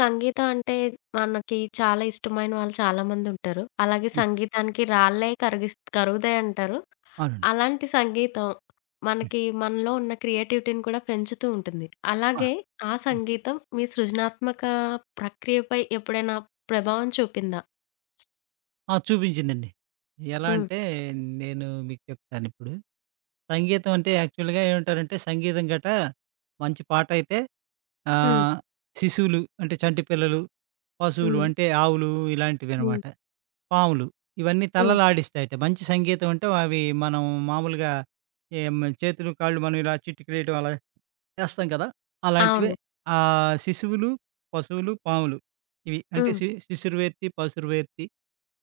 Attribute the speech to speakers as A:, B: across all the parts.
A: సంగీతం అంటే మనకి చాలా ఇష్టమైన వాళ్ళు చాలామందుంటారు. అలాగే
B: నా
A: సంగీతానికి రాళ్ళే కరుగుతాయంటారు.
B: అవునండి.
A: అలాంటి సంగీతం
B: హ్మ్.
A: మనకి మనలో ఉన్న క్రియేటివిటీని కూడా పెంచుతూ ఉంటుంది.
B: ఆ!
A: అలాగే ఆ సంగీతం మీ సృజనాత్మక ప్రక్రియపై ఎప్పుడైనా ప్రభావం చూపిందా?
B: ఆ! చూపించిందండి. ఎలా
A: హ్మ్.
B: అంటే నేను మీకు చెప్తానిప్పుడు. సంగీతం అంటే యాక్చువల్‌గా ఏమంటారంటే సంగీతం గట మంచి పాటయితే
A: హ్మ్.
B: ఆహ్, శిశువులు అంటే చంటి పిల్లలు, పశువులు
A: హ్మ్.
B: అంటే ఆవులు
A: హ్మ్.
B: ఇలాంటివనమాట. పాములు ఇవన్నీ
A: హ్మ్.
B: తలలాడిస్తాయట. మంచి సంగీతం అంటే అవి మనం మామూలుగా ఏం చేతులు, కాళ్ళు మనం ఇలా చిటికిలేయటం అలా చేస్తాం కదా! అలాంటివే
A: అవును.
B: శిశువులు, పశువులు, పాములు ఇవి. అంటే
A: హ్మ్.
B: శిశుర్వేత్తి, పశుర్వేత్తి,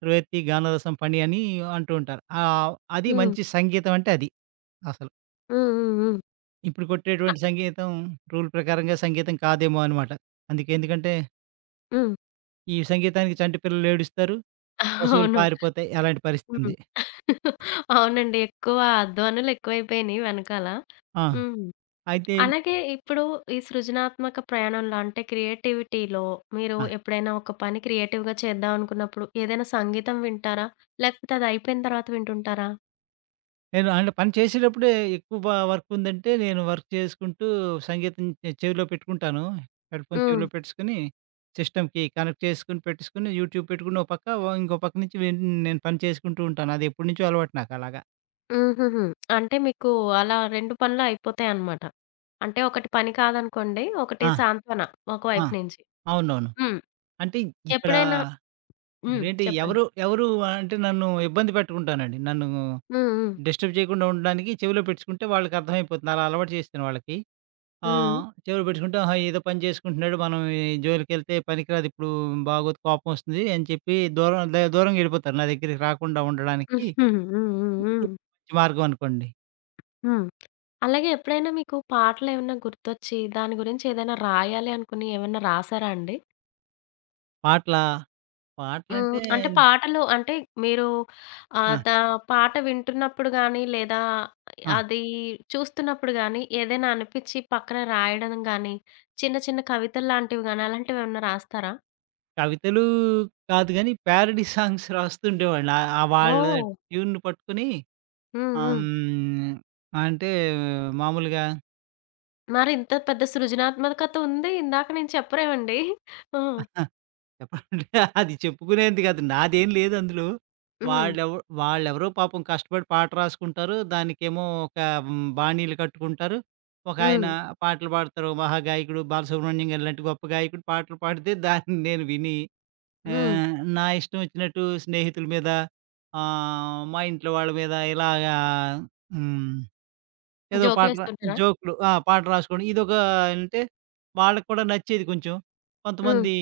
B: ర్వేత్తి గానరసం ఫణి అని అంటూ ఉంటారు. అది
A: హ్మ్.
B: మంచి సంగీతం అంటే అది అసలు.
A: హ్మ్. హ్మ్. హ్మ్.
B: ఇప్పుడు కొట్టేటువంటి సంగీతం రూల్ ప్రకారంగా సంగీతం కాదేమో అనమాట. అందుకే ఎందుకంటే,
A: హ్మ్.
B: ఈ సంగీతానికి చంటి పిల్లలు ఏడుస్తారు, పశువులు
A: అవును.
B: పారిపోతాయి. అలాంటి
A: హ్మ్.
B: పరిస్థితుంది.
A: అవునండి. ఎక్కువ ధ్వనులు ఎక్కువైపోయినియి వెనకాల.
B: ఆ!
A: హ్మ్.
B: అయితే
A: అలాగే ఇప్పుడు ఈ సృజనాత్మక ప్రయాణంలో అంటే క్రియేటివిటీలో మీరు
B: ఆ!
A: ఎప్పుడైనా ఒక పని క్రియేటివ్‌గా చేద్దాం అనుకున్నప్పుడు ఏదైనా సంగీతం వింటారా? లేకపోతే అది అయిపోయిన తర్వాత వింటుంటారా?
B: నేను అంటే పని చేసేటప్పుడే ఎక్కువ వర్క్ ఉందంటే నేను వర్క్ చేసుకుంటూ సంగీతం చెవిలో పెట్టుకుంటాను. హెడ్‌ఫోన్
A: హ్మ్.
B: చెవిలో పెట్టేసుకొని, సిస్టమ్‌కి కనెక్ట్ చేసుకొని పెట్టేసుకొని, యూట్యూబ్ పెట్టుకుని ఒక పక్క, ఓ ఇంకో పక్క నుంచి నేను పని చేసుకుంటూ ఉంటాను. అది ఎప్పటినుంచో అలవాటు నాకు అలాగా.
A: హుహుహు. అంటే మీకు అలా 2 పనులు అయిపోతాయన్నమాట. అంటే ఒకటి పని కాదనుకోండి. ఒకటి
B: ఆ!
A: సాంత్వన
B: ఆ!
A: ఒకవైపు నుంచి.
B: అవునవును.
A: హ్మ్.
B: అంటే ఇక్కడ
A: ఎప్పుడైనా హ్మ్.
B: ఇదేంటి
A: చెప్పండి.
B: ఎవరు ఎవరు అంటే నన్ను ఇబ్బంది పెట్టుకుంటానండి. నన్ను
A: హ్మ్. హ్మ్.
B: డిస్టర్బ్ చేయకుండా ఉండడానికి చెవిలో పెట్టుకుంటే వాళ్ళకి అర్థమైపోతుంది. అలా అలవాటు చేశాను వాళ్ళకి.
A: హ్మ్.
B: చెవిలో పెట్టుకుంటే ఆహా! ఏదో పని చేసుకుంటున్నాడు. మనం ఈ జోలికెళ్తే పనికిరాదు. ఇప్పుడు బాగోదు. కోపమొస్తుంది అని చెప్పి దూరం దూరంగా ఎళ్ళిపోతారు. నా దగ్గరికి రాకుండా
A: హ్మ్.
B: ఉండడానికి
A: హ్మ్. హ్మ్.
B: ఇది
A: హ్మ్.
B: మంచి మార్గం అనుకోండి.
A: హ్మ్. అలాగే ఎప్పుడైనా మీకు పాటలేమన్నా గుర్తొచ్చి, దాని గురించి ఏదైనా రాయాలి అనుకుని ఏమన్నా రాసారా అండి?
B: పాటలా?
A: హ్మ్.
B: పాటలంటే
A: అంటే పాటలు అంటే మీరు ఆహ్,
B: ఆ!
A: దా పాట వింటున్నప్పుడు గానీ, లేదా
B: ఆ!
A: అది చూస్తున్నప్పుడు గానీ, ఏదైనా అనిపిచ్చి పక్కన రాయడం గానీ, చిన్న చిన్న కవితల్లాంటివి గానీ, అలాంటివేమన్నా రాస్తారా?
B: కవితలు కాదు గానీ, ప్యారడీ సాంగ్స్ రాస్తుండేవాడిని. ఆ! ఆ వాళ్ళ
A: ఓహ్!
B: ట్యూన్‌ని పట్టుకొని
A: హ్మ్.
B: ఆ!
A: హ్మ్.
B: హ్మ్. అంటే మామూలుగా
A: మరి ఇంత పెద్ద సృజనాత్మకత ఉంది. ఇందాక నేను చెప్పరేవండి. ఆ! హ్మ్.
B: హ, చెప్పాలంటే అది చెప్పుకునేంత కాదు. నాదేం లేదు అందులో.
A: హ్మ్.
B: వాళ్ళెవ వాళ్ళెవరో పాపం కష్టపడి పాట రాసుకుంటారు. దానికేమో ఒక బాణీలు కట్టుకుంటారు. ఒకాయన
A: హ్మ్.
B: పాటలు పాడతారు. మహాగాయకుడు బాలసుబ్రహ్మణ్యం గారు లాంటి గొప్ప గాయకుడు పాటలు పాడితే దాన్ని నేను విని
A: హ్మ్.
B: నా ఇష్టం వచ్చినట్టు స్నేహితుల మీద మా ఇంట్లో వాళ్ళ మీద ఇలాగా హ్మ్. ఏదో పాట రా
A: జోకులేస్తుంటారా?
B: జోక్‌లు ఆ! పాట రాసుకోవడం. ఇదొక అంటే వాళ్ళకి కూడా నచ్చేది కొంచెం.
A: హ్మ్.
B: కొంతమంది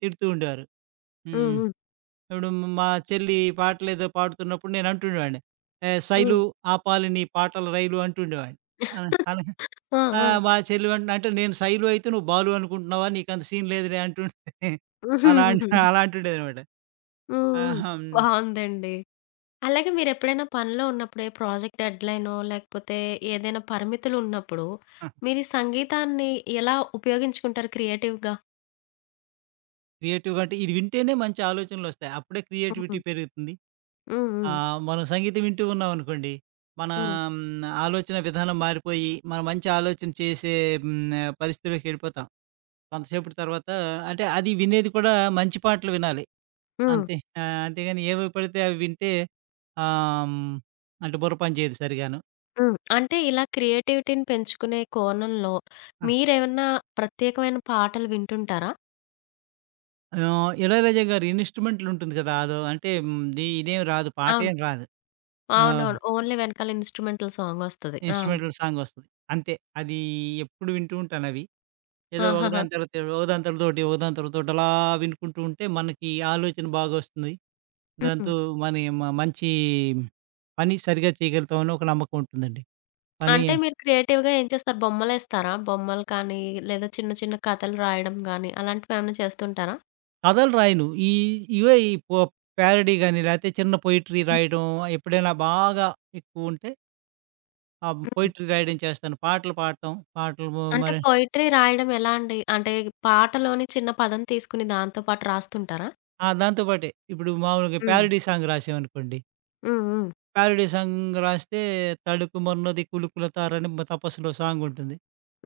B: తిడుతూ ఉండేవారు.
A: హ్మ్.
B: హ్మ్.
A: హ్మ్.
B: ఇప్పుడు మా చెల్లి పాటలేదో పాడుతున్నప్పుడు నేను అంటుండేవాడిని. "ఏహ్! శైలు
A: హ్మ్.
B: ఆపాలి నీ పాటల రైలు" అంటుండేవాడిని. అలా అలా
A: ఆ!
B: ఆ!
A: ఆ!
B: మా చెల్లి వెంటనే అంటే నేను శైలు అయితే నువ్వు బాలు అనుకుంటున్నావా? నీకంత సీన్ లేదులే అంటుండే. అలా అన్
A: హుహుహుహు.
B: అలా అంటుండేదనమాట.
A: హ్మ్.
B: ఆహా! హ్మ్.
A: బావుందండి. అలాగే మీరెప్పుడైనా పనిలో ఉన్నప్పుడు ఏ ప్రాజెక్ట్ డెడ్‌లైనో, లేకపోతే ఏదైనా పరిమితులున్నప్పుడు, మీరు ఈ సంగీతాన్ని ఎలా ఉపయోగించుకుంటారు క్రియేటివ్‌గా?
B: క్రియేటివ్‌గా అంటే ఇది వింటేనే మంచి ఆలోచనలొస్తాయి. అప్పుడే
A: హ్మ్.
B: క్రియేటివిటీ పెరుగుతుంది.
A: హ్మ్.
B: ఆ!
A: హ్మ్.
B: మనం సంగీతం వింటూ ఉన్నామనుకోండి, మన
A: హ్మ్.
B: ఆలోచన విధానం మారిపోయి, మనం మంచి ఆలోచన చేసే హ్మ్, పరిస్థితిలోకెళ్ళిపోతాం. కొంతసేపటి తర్వాత అంటే అది వినేది కూడా మంచి పాటలు వినాలి.
A: హ్మ్.
B: అంతే. అంతేగాని ఏవి పడితే అవి వింటే ఆహ్, హ్మ్, అంటే బుర్ర పని చేయదు సరిగాను.
A: హ్మ్. అంటే ఇలా క్రియేటివిటీని పెంచుకునే కోణంలో
B: ఆ!
A: మీరేమన్నా ప్రత్యేకమైన పాటలు వింటుంటారా?
B: ఆహ్, 'ఇళయరాజా' గారి ఇన్‌స్ట్రుమెంటల్ ఉంటుంది కదా! అదో అంటే ది ఇదేం రాదు,
A: అవును.
B: పాటేం రాదు. ఆహ్,
A: అవునవును. ఓన్లీ వెనకాల ఇన్‌స్ట్రుమెంటల్ సాంగొస్తది. ఆ!
B: ఇన్‌స్ట్రుమెంటల్ సాంగొస్తది. అంతే. అది ఎప్పుడు వింటూ ఉంటానవి. ఏదో
A: ఆహాహా!
B: ఒకదాని తర్వాత ఒకదాని తర్వాత ఒకటి, ఒకదాని తర్వాత ఒకటి అలా వినుకుంటూ ఉంటే మనకి ఆలోచన బాగొస్తుంది.
A: హ్మ్.
B: దాంతో మని మ మంచి పని సరిగ్గా చేయగలుగుతామని ఒక నమ్మకం ఉంటుందండి. పని
A: అంటే మీరు క్రియేటివ్‌గా ఏం చేస్తారు? బొమ్మలేస్తారా? బొమ్మలు కానీ, లేదా చిన్న చిన్న కథలు రాయడం గానీ, అలాంటివేమన్నా చేస్తుంటారా?
B: కథలు రాయను. ఈ ఇవే ఈ పో ప్యారడీ గాని, లేతే చిన్న పొయెట్రీ రాయడం ఎప్పుడైనా బాగా ఎక్కువుంటే ఆ
A: హ్మ్.
B: పొయెట్రీ రాయడం చేస్తాను. పాటలు పాడటం, పాటలు మ
A: అంటే
B: మరి
A: పోయెట్రీ రాయడం ఎలా అండి? అంటే పాటలోని చిన్న పదం తీసుకొని దాంతో పాటు రాస్తుంటారా?
B: ఆ! దాంతో పాటే ఇప్పుడు మామూలుగా
A: హ్మ్.
B: ప్యారడీ సాంగ్ రాసామనుకోండి.
A: హ్మ్. హ్మ్.
B: ప్యారడీ సాంగ్ రాస్తే 'తళుకుమన్నది కులుకుల తార'ని మ 'తపస్సులో' సాంగుంటుంది.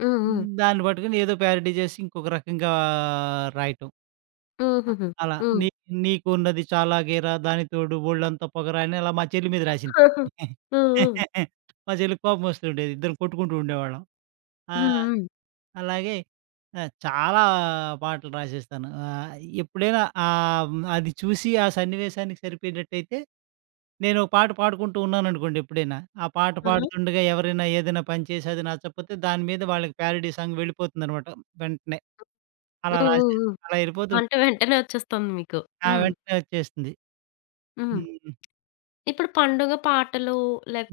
A: హ్మ్. హ్మ్.
B: హ్మ్. దాన్ని పట్టుకొని ఏదో ప్యారడీ చేసి ఇంకొక రకంగా రాయటం. అ
A: హూహూహు.
B: అలా
A: హ్మ్.
B: నీ నీకున్నది చాలా గేరా దానికి తోడు బోలెడంత పొగరా అని అలా మా చెల్లి మీద రాసింది.
A: హ్మ్. హ్మ్.
B: మా చెల్లికి కోపం వస్తుండేది. ఇద్దరం కొట్టుకుంటూ ఉండేవాళ్ళం. ఆ!
A: హ్మ్. హ్మ్.
B: అలాగే చాలా పాటలు రాసేస్తాను. ఎప్పుడైనా అది చూసి ఆ సన్నివేశానికి సరిపోయేటట్టయితే నేను ఒక పాట పాడుకుంటూ ఉన్నాననుకోండి ఎప్పుడైనా, ఆ పాట
A: ఆహా!
B: పాడుతుండగా ఎవరైనా ఏదైనా పని చేసి అది నచ్చకపోతే దాని మీద వాళ్ళకి ప్యారడీ సాంగ్ వెళ్ళిపోతుందనమాట వెంటనే. అలా
A: హ్మ్. హ్మ్.
B: రాశారు.
A: హ్మ్.
B: అలా ఎళ్ళిపోతూ ఉంటారు.
A: అంటే వెంటనే వచ్చేస్తుంది మీకు.
B: ఆ!
A: హ్మ్.
B: వెంటనే వచ్చేస్తుంది.
A: హ్మ్.
B: హ్మ్.
A: ఇప్పుడు పండుగ పాటలు,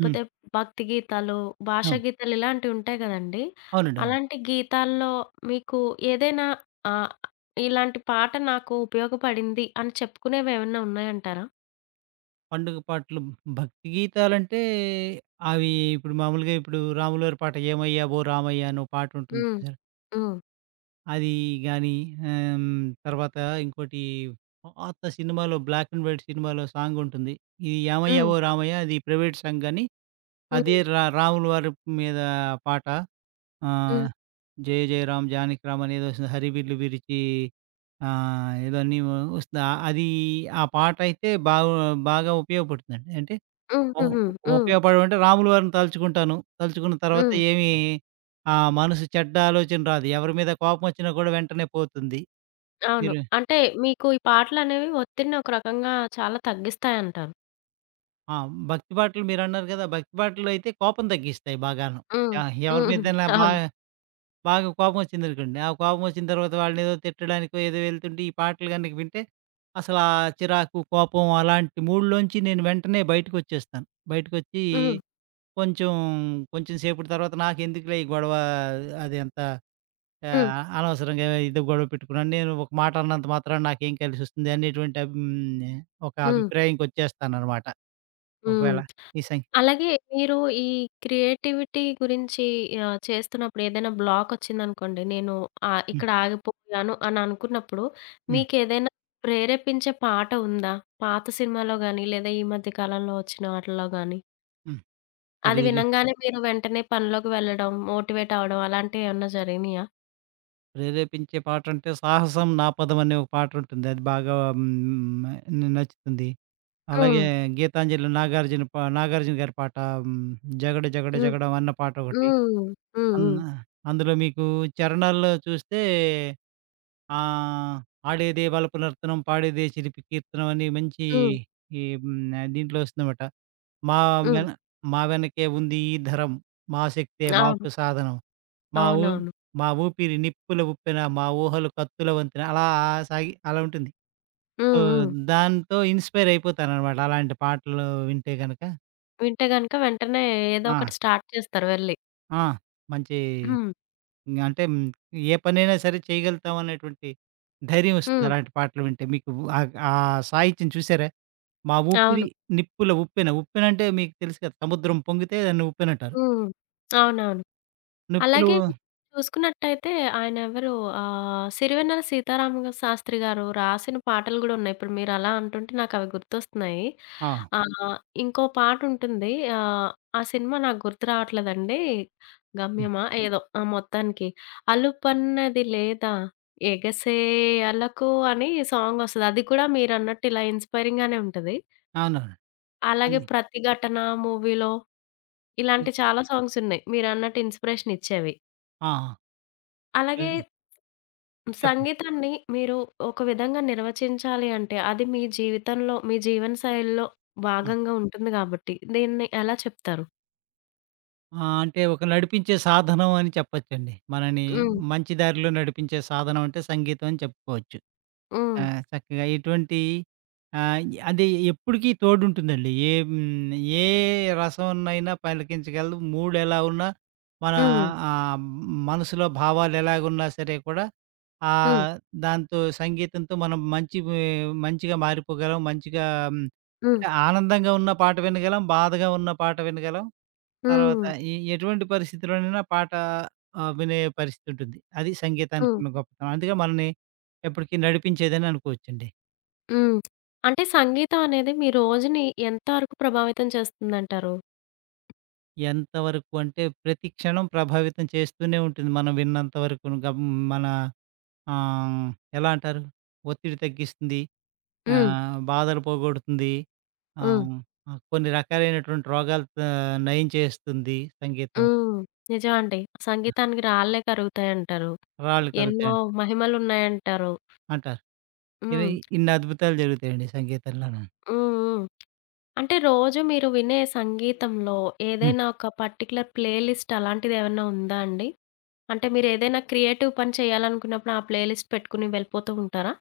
B: హ్మ్.
A: భక్తి గీతాలు, భాషా
B: అవును.
A: గీతాలు ఇలాంటివి ఉంటాయి గదండీ!
B: అవునండి. అవును.
A: అలాంటి గీతాల్లో మీకు ఏదైనా ఆహ్, ఇలాంటి పాట నాకు ఉపయోగపడింది అని చెప్పుకునేవేమన్నా ఉన్నాయంటారా?
B: పండుగ పాటలు భక్తి గీతాలంటే అవి ఇప్పుడు మామూలుగా ఇప్పుడు రాములవారి పాట 'ఏమయ్యావో రామయ్య' అనో పాటుంటుంది
A: హ్మ్.
B: చూసారా?
A: హ్మ్.
B: అది గాని తర్వాత ఇంకోటి పాత సినిమాలో బ్లాక్ అండ్ వైట్ సినిమాలో సాంగుంటుంది. ఇది
A: హ్మ్.
B: 'ఏమయ్యావో రామయ్య' అది ప్రైవేట్ సాంగ్ గాని
A: హ్మ్.
B: అదే రాములవారి మీద పాట ఆ!
A: హ్మ్.
B: 'జయ జయ రామ్ జానకి రామ్' అనేదో వస్తుంది. 'హరివిల్లు విరిచి' ఏదో అన్నీ వస్తుంది. అది ఆ పాటయితే బాగా బాగా ఉపయోగపడుతుందండి. అంటే
A: హ్మ్.
B: ఉ
A: హుహు. హ్మ్.
B: ఉపయోగపడడం అంటే రాముల వారిని తలుచుకుంటాను. తలుచుకున్న తర్వాత
A: హ్మ్.
B: ఏమి ఆ మనసు చెడ్డ ఆలోచన రాదు. ఎవరి మీద కోపం వచ్చినా కూడా వెంటనే పోతుంది.
A: అవును.
B: మీరు
A: అంటే మీకు ఈ పాటలనేవి ఒత్తిడిని ఒక రకంగా చాలా తగ్గిస్తాయంటారు.
B: ఆ! భక్తి పాటలు మీరన్నారు కదా! భక్తి పాటలు అయితే కోపం తగ్గిస్తాయి బాగాను.
A: హ్మ్.
B: యాహ్! ఎవరి
A: హ్మ్.
B: మీదైనా
A: అవును.
B: బాగా కోపమొచ్చిందనుకోండి. ఆ కోపమొచ్చిన తర్వాత వాళ్ళనేదో తిట్టడానికో, ఏదో వెళ్తుంటే ఈ పాటలు గనక వింటే అసల ఆ చిరాకు, కోపం అలాంటి మూడ్‌లోంచి నేను వెంటనే బయటకొచ్చేస్తాను. బయటకొచ్చి
A: హ్మ్.
B: కొంచెం, కొంచెం సేపటి తర్వాత నాకెందుకులే ఈ గొడవ అది అంత
A: హ్మ్.
B: అనవసరంగా ఏదో గొడవ పెట్టుకున్నాను. నేను ఒక మాట అన్నంత మాత్రాన నాకేం కలిసొస్తుంది అనేటువంటి అబ్ హ్మ్. ఒక
A: హ్మ్. హ్మ్.
B: అభిప్రాయంకొచ్చేస్తాననమాట.
A: హ్మ్.
B: ఒకవేళ ఈ సం
A: అలాగే మీరు ఈ క్రియేటివిటీ గురించి ఆహ్, చేస్తున్నప్పుడు ఏదైనా బ్లాక్ వచ్చిందనుకోండి. నేను ఆహ్,
B: హ్మ్.
A: ఇక్కడ ఆగిపోయాను అని అనుకున్నప్పుడు
B: హ్మ్.
A: మీకేదైనా ప్రేరేపించే పాట ఉందా? పాత సినిమాలో గాని, లేదా ఈ మధ్య కాలంలో వచ్చిన వాటిల్లో గాని?
B: హ్మ్.
A: అది
B: రీరి
A: వినంగానే మీరు వెంటనే పనిలోకి వెళ్ళడం, మోటివేట్ అవ్వడం అలాంటియేమన్నా జరిగినాయా?
B: ప్రేరేపించే పాటంటే 'సాహసం నా పదం' అనే ఒక పాటుంటుంది. అది బాగా హ్మ్, న నచ్చుతుంది.
A: హ్మ్.
B: అలాగే గీతాంజలిలో నాగార్జున గారి పాట హ్మ్, 'జగడ జగడ
A: హ్మ్.
B: జగడం' అన్న పాటొకటి.
A: హ్మ్. హ్మ్.
B: అన్
A: హ్మ్.
B: అందులో మీకు 'చరణాల్లో' చూస్తే ఆ! ఆడేదే వలపునర్తనం, పాడేదే చిలిపి కీర్తనం అని మంచి
A: హ్మ్.
B: దీంట్లో వస్తుందన్నమాట. మా
A: హ్మ్.
B: వెన మా వెనకే ఉంది ఈ ధరం, మా శక్తే
A: అవును.
B: మాకు సాధనం, మా ఊ
A: అవునవును.
B: మా ఊపిరి నిప్పుల ఉప్పెన, మా ఊహలు కత్తుల వంతెన అలా సాగి అలా ఉంటుంది. సో,
A: హ్మ్. హ్మ్.
B: దాంతో ఇన్‌స్పైర్ అయిపోతానన్నమాట అలాంటి పాటలు వింటే గనక.
A: వింటే గనక వెంటనే ఏదో
B: ఆ!
A: ఒకటి స్టార్ట్ చేస్తారు వెళ్లి.
B: ఆ! మంచి
A: హ్మ్.
B: ఇంగ అంటే హ్మ్. ఏ పనైనా సరే చేయగలుగుతాం అనేటువంటి ధైర్యం వస్తుంది
A: హ్మ్.
B: అలాంటి పాటలు వింటే. మీకు ఆ ఆ సాహిత్యం చూసారా? 'మా ఊపిరి
A: అవును.
B: నిప్పుల ఉప్పెన' ఉప్పెనంటే మీకు తెలుసు కదా! సముద్రం పొంగితే దాన్ని ఉప్పెనంటారు.
A: హ్మ్. అవునవును.
B: నిప్పులు
A: అలాగే మీరు చూసుకున్నట్టయితే ఆయన ఎవరు ఆహ్, సిరివెన్నెల సీతారామ శాస్త్రి గారు రాసిన పాటలు గూడా ఉన్నాయి. ఇప్పుడు మీరు అలా అంటుంటే నాకవి గుర్తొస్తున్నాయి.
B: ఆ!
A: ఆహ్, ఇంకో పాటుంటుంది. ఆహ్, ఆ సినిమా నాకు గుర్తు రావట్లేదండి.
B: హ్మ్.
A: గమ్యమా ఏదో ఆ! మొత్తానికి అలుపన్నది లేదా ఎగసే అలకు అని సాంగొస్తది. అది కూడా మీరన్నట్టు ఇలా ఇన్‌స్పైరింగ్ గానే ఉంటది.
B: అవునవును.
A: అలాగే
B: అది
A: 'ప్రతిఘటన' మూవీలో ఇలాంటి చాలా సాంగ్సున్నాయి. మీరన్నట్టు ఇన్‌స్పిరేషనిచ్చేవి.
B: ఆ! ఆ!
A: అలాగే
B: తెలి చెప్పండి.
A: సంగీతాన్ని మీరు ఒక విధంగా నిర్వచించాలి అంటే, అది మీ జీవితంలో, మీ జీవన శైలిలో
B: ఆ!
A: భాగంగా ఉంటుంది గాబట్టి, దీన్ని ఎలా చెప్తారు?
B: ఆ! అంటే ఒక నడిపించే సాధనం అని చెప్పొచ్చండి. మనని
A: హ్మ్.
B: మంచి దారిలో నడిపించే సాధనం అంటే సంగీతం అని చెప్పుకోవచ్చు.
A: హ్మ్.
B: ఆ! చక్కగా ఎటువంటి ఆహ్, అది ఎప్పటికి తోడుంటుందండి. ఏ రసమునైనా పలికించగలదు. మూడెలా ఉన్నా, మన
A: హ్మ్.
B: ఆహ్, మనసులో భావాలెలాగున్నా సరే కూడా,
A: హ్మ్.
B: ఆహ్, దాంతో సంగీతంతో మనం మంచిగా మారిపోగలం. మంచిగా హ్మ్,
A: హ్మ్.
B: అంటే ఆనందంగా ఉన్న పాట వినగలం, బాధగా ఉన్న పాట వినగలం. తర్వాత
A: హ్మ్.
B: ఎటువంటి పరిస్థితిలోనైనా పాట వినే పరిస్థితి ఉంటుంది. అది
A: హ్మ్.
B: సంగీతానికున్న గొప్పతనం. అందుకే మనల్ని ఎప్పటికి నడిపించేదని అనుకోవచ్చండి.
A: హ్మ్. అంటే సంగీతం అనేది మీ రోజుని ఎంత వరకు ప్రభావితం చేస్తుందంటారు?
B: ఎంతవరకు అంటే ప్రతి క్షణం ప్రభావితం చేస్తూనే ఉంటుంది. మనం విన్నంత వరకును గం మన ఆహ్, ఎలా అంటారు? ఒత్తిడి తగ్గిస్తుంది.
A: హ్మ్.
B: బాధలు పోగొడుతుంది.
A: హ్మ్.
B: ఆహ్, ఆహ్, కొన్ని రకాలైనటువంటి రోగాలు నయం చేస్తుంది సంగీతం.
A: హ్మ్. నిజమండి. సంగీతానికి రాళ్ళే కరుగుతాయంటారు.
B: రాళ్ళు
A: ఎన్నో
B: కరుగుతాయి
A: మహిమలున్నాయంటారు.
B: అంటారు. ఇవి
A: హ్మ్.
B: ఇన్ని అద్భుతాలు జరుగుతాయండి సంగీతంలోన.
A: హ్మ్. హ్మ్. అంటే రోజు మీరు వినే సంగీతంలో ఏదైనా ఒక పర్టిక్యులర్ ప్లే లిస్ట్ అలాంటిది ఏమన్నా ఉందా అండి? అంటే మీరేదైనా క్రియేటివ్ పని చేయాలనుకున్నప్పుడు ఆ ప్లే లిస్ట్ పెట్టుకొని వెళ్ళిపోతూ ఉంటారా?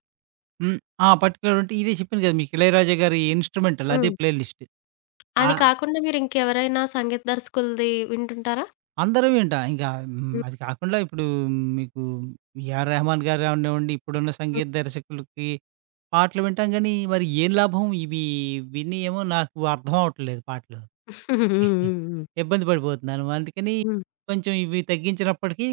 B: హ్మ్. ఆ! పర్టిక్యులర్ అంటే ఇదే చెప్పాను కదా! మీకు 'ఇళయరాజా' గారి ఇన్‌స్ట్రుమెంటల్ అదే
A: హ్మ్.
B: Playlist.
A: అది
B: ఆహ్,
A: కాకుండా మీరు ఇంకెవరైనా సంగీత దర్శకులది వింటుంటారా?
B: అందరం వింటాం.
A: హ్మ్.
B: అది కాకుండా ఇప్పుడు మీకు 'ఏఆర్ రెహమాన్' గారు అవనివ్వండి, ఇప్పుడున్న
A: హ్మ్.
B: సంగీత దర్శకులకి పాటలు వింటాం గానీ, మరి ఏం లాభం ఇవి విని ఏమో నాకు అర్థం అవ్వట్లేదు పాటలు.
A: హ్మ్. హ్మ్. హ్మ్.
B: ఇబ్బంది పడిపోతున్నాను. అందుకని
A: హ్మ్.
B: కొంచెం ఇవి తగ్గించినప్పటికీ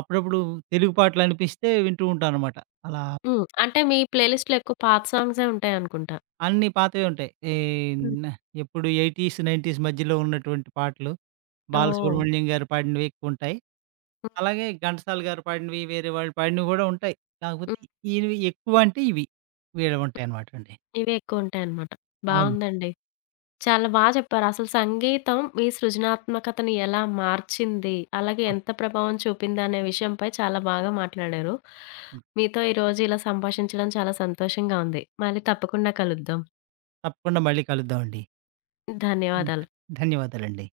B: అప్పుడప్పుడు తెలుగు పాటలనిపిస్తే వింటూ ఉంటాననమాట. అలా
A: హ్మ్. అంటే మీ ప్లే లిస్ట్‌లో ఎక్కువ పాత సాంగ్సే ఉంటాయనుకుంటా.
B: అన్నీ పాతవే ఉంటాయి. ఈ
A: హ్మ్.
B: న ఎప్పుడు 80స్, 90స్ మధ్యలో ఉన్నటువంటి పాటలు ఓకే.
A: ఓహ్!
B: బాలసుబ్రహ్మణ్యం గారు పాడినవి ఎక్కువుంటాయి.
A: హ్మ్.
B: అలాగే ఘంటసాల గారు పాడినవి, వేరే వాళ్ళు పాడినవి గూడా ఉంటాయి.
A: హ్మ్.
B: కాకపోతే ఈయనవి ఎక్కువ అంటే ఇవి. వీళ్ళవి ఉంటాయనమాటండి.
A: ఇవే ఎక్కువుంటాయన్నమాట.
B: అవునండి.
A: బావుందండి. చాలా చెప్పారు. అసలు సంగీతం మీ సృజనాత్మకతను ఎలా మార్చింది? అలాగే
B: ఆ!
A: ఎంత ప్రభావం చూపిందనే విషయంపై చాలా బాగా మాట్లాడారు.
B: హ్మ్.
A: మీతో ఈరోజు ఇలా సంభాషించడం చాలా సంతోషంగా ఉంది. మళ్ళీ తప్పకుండా కలుద్దాం.
B: తప్పకుండా మళ్ళీ కలుద్దామండి.
A: ధన్యవాదాలు.
B: ధన్యవాదాలండి.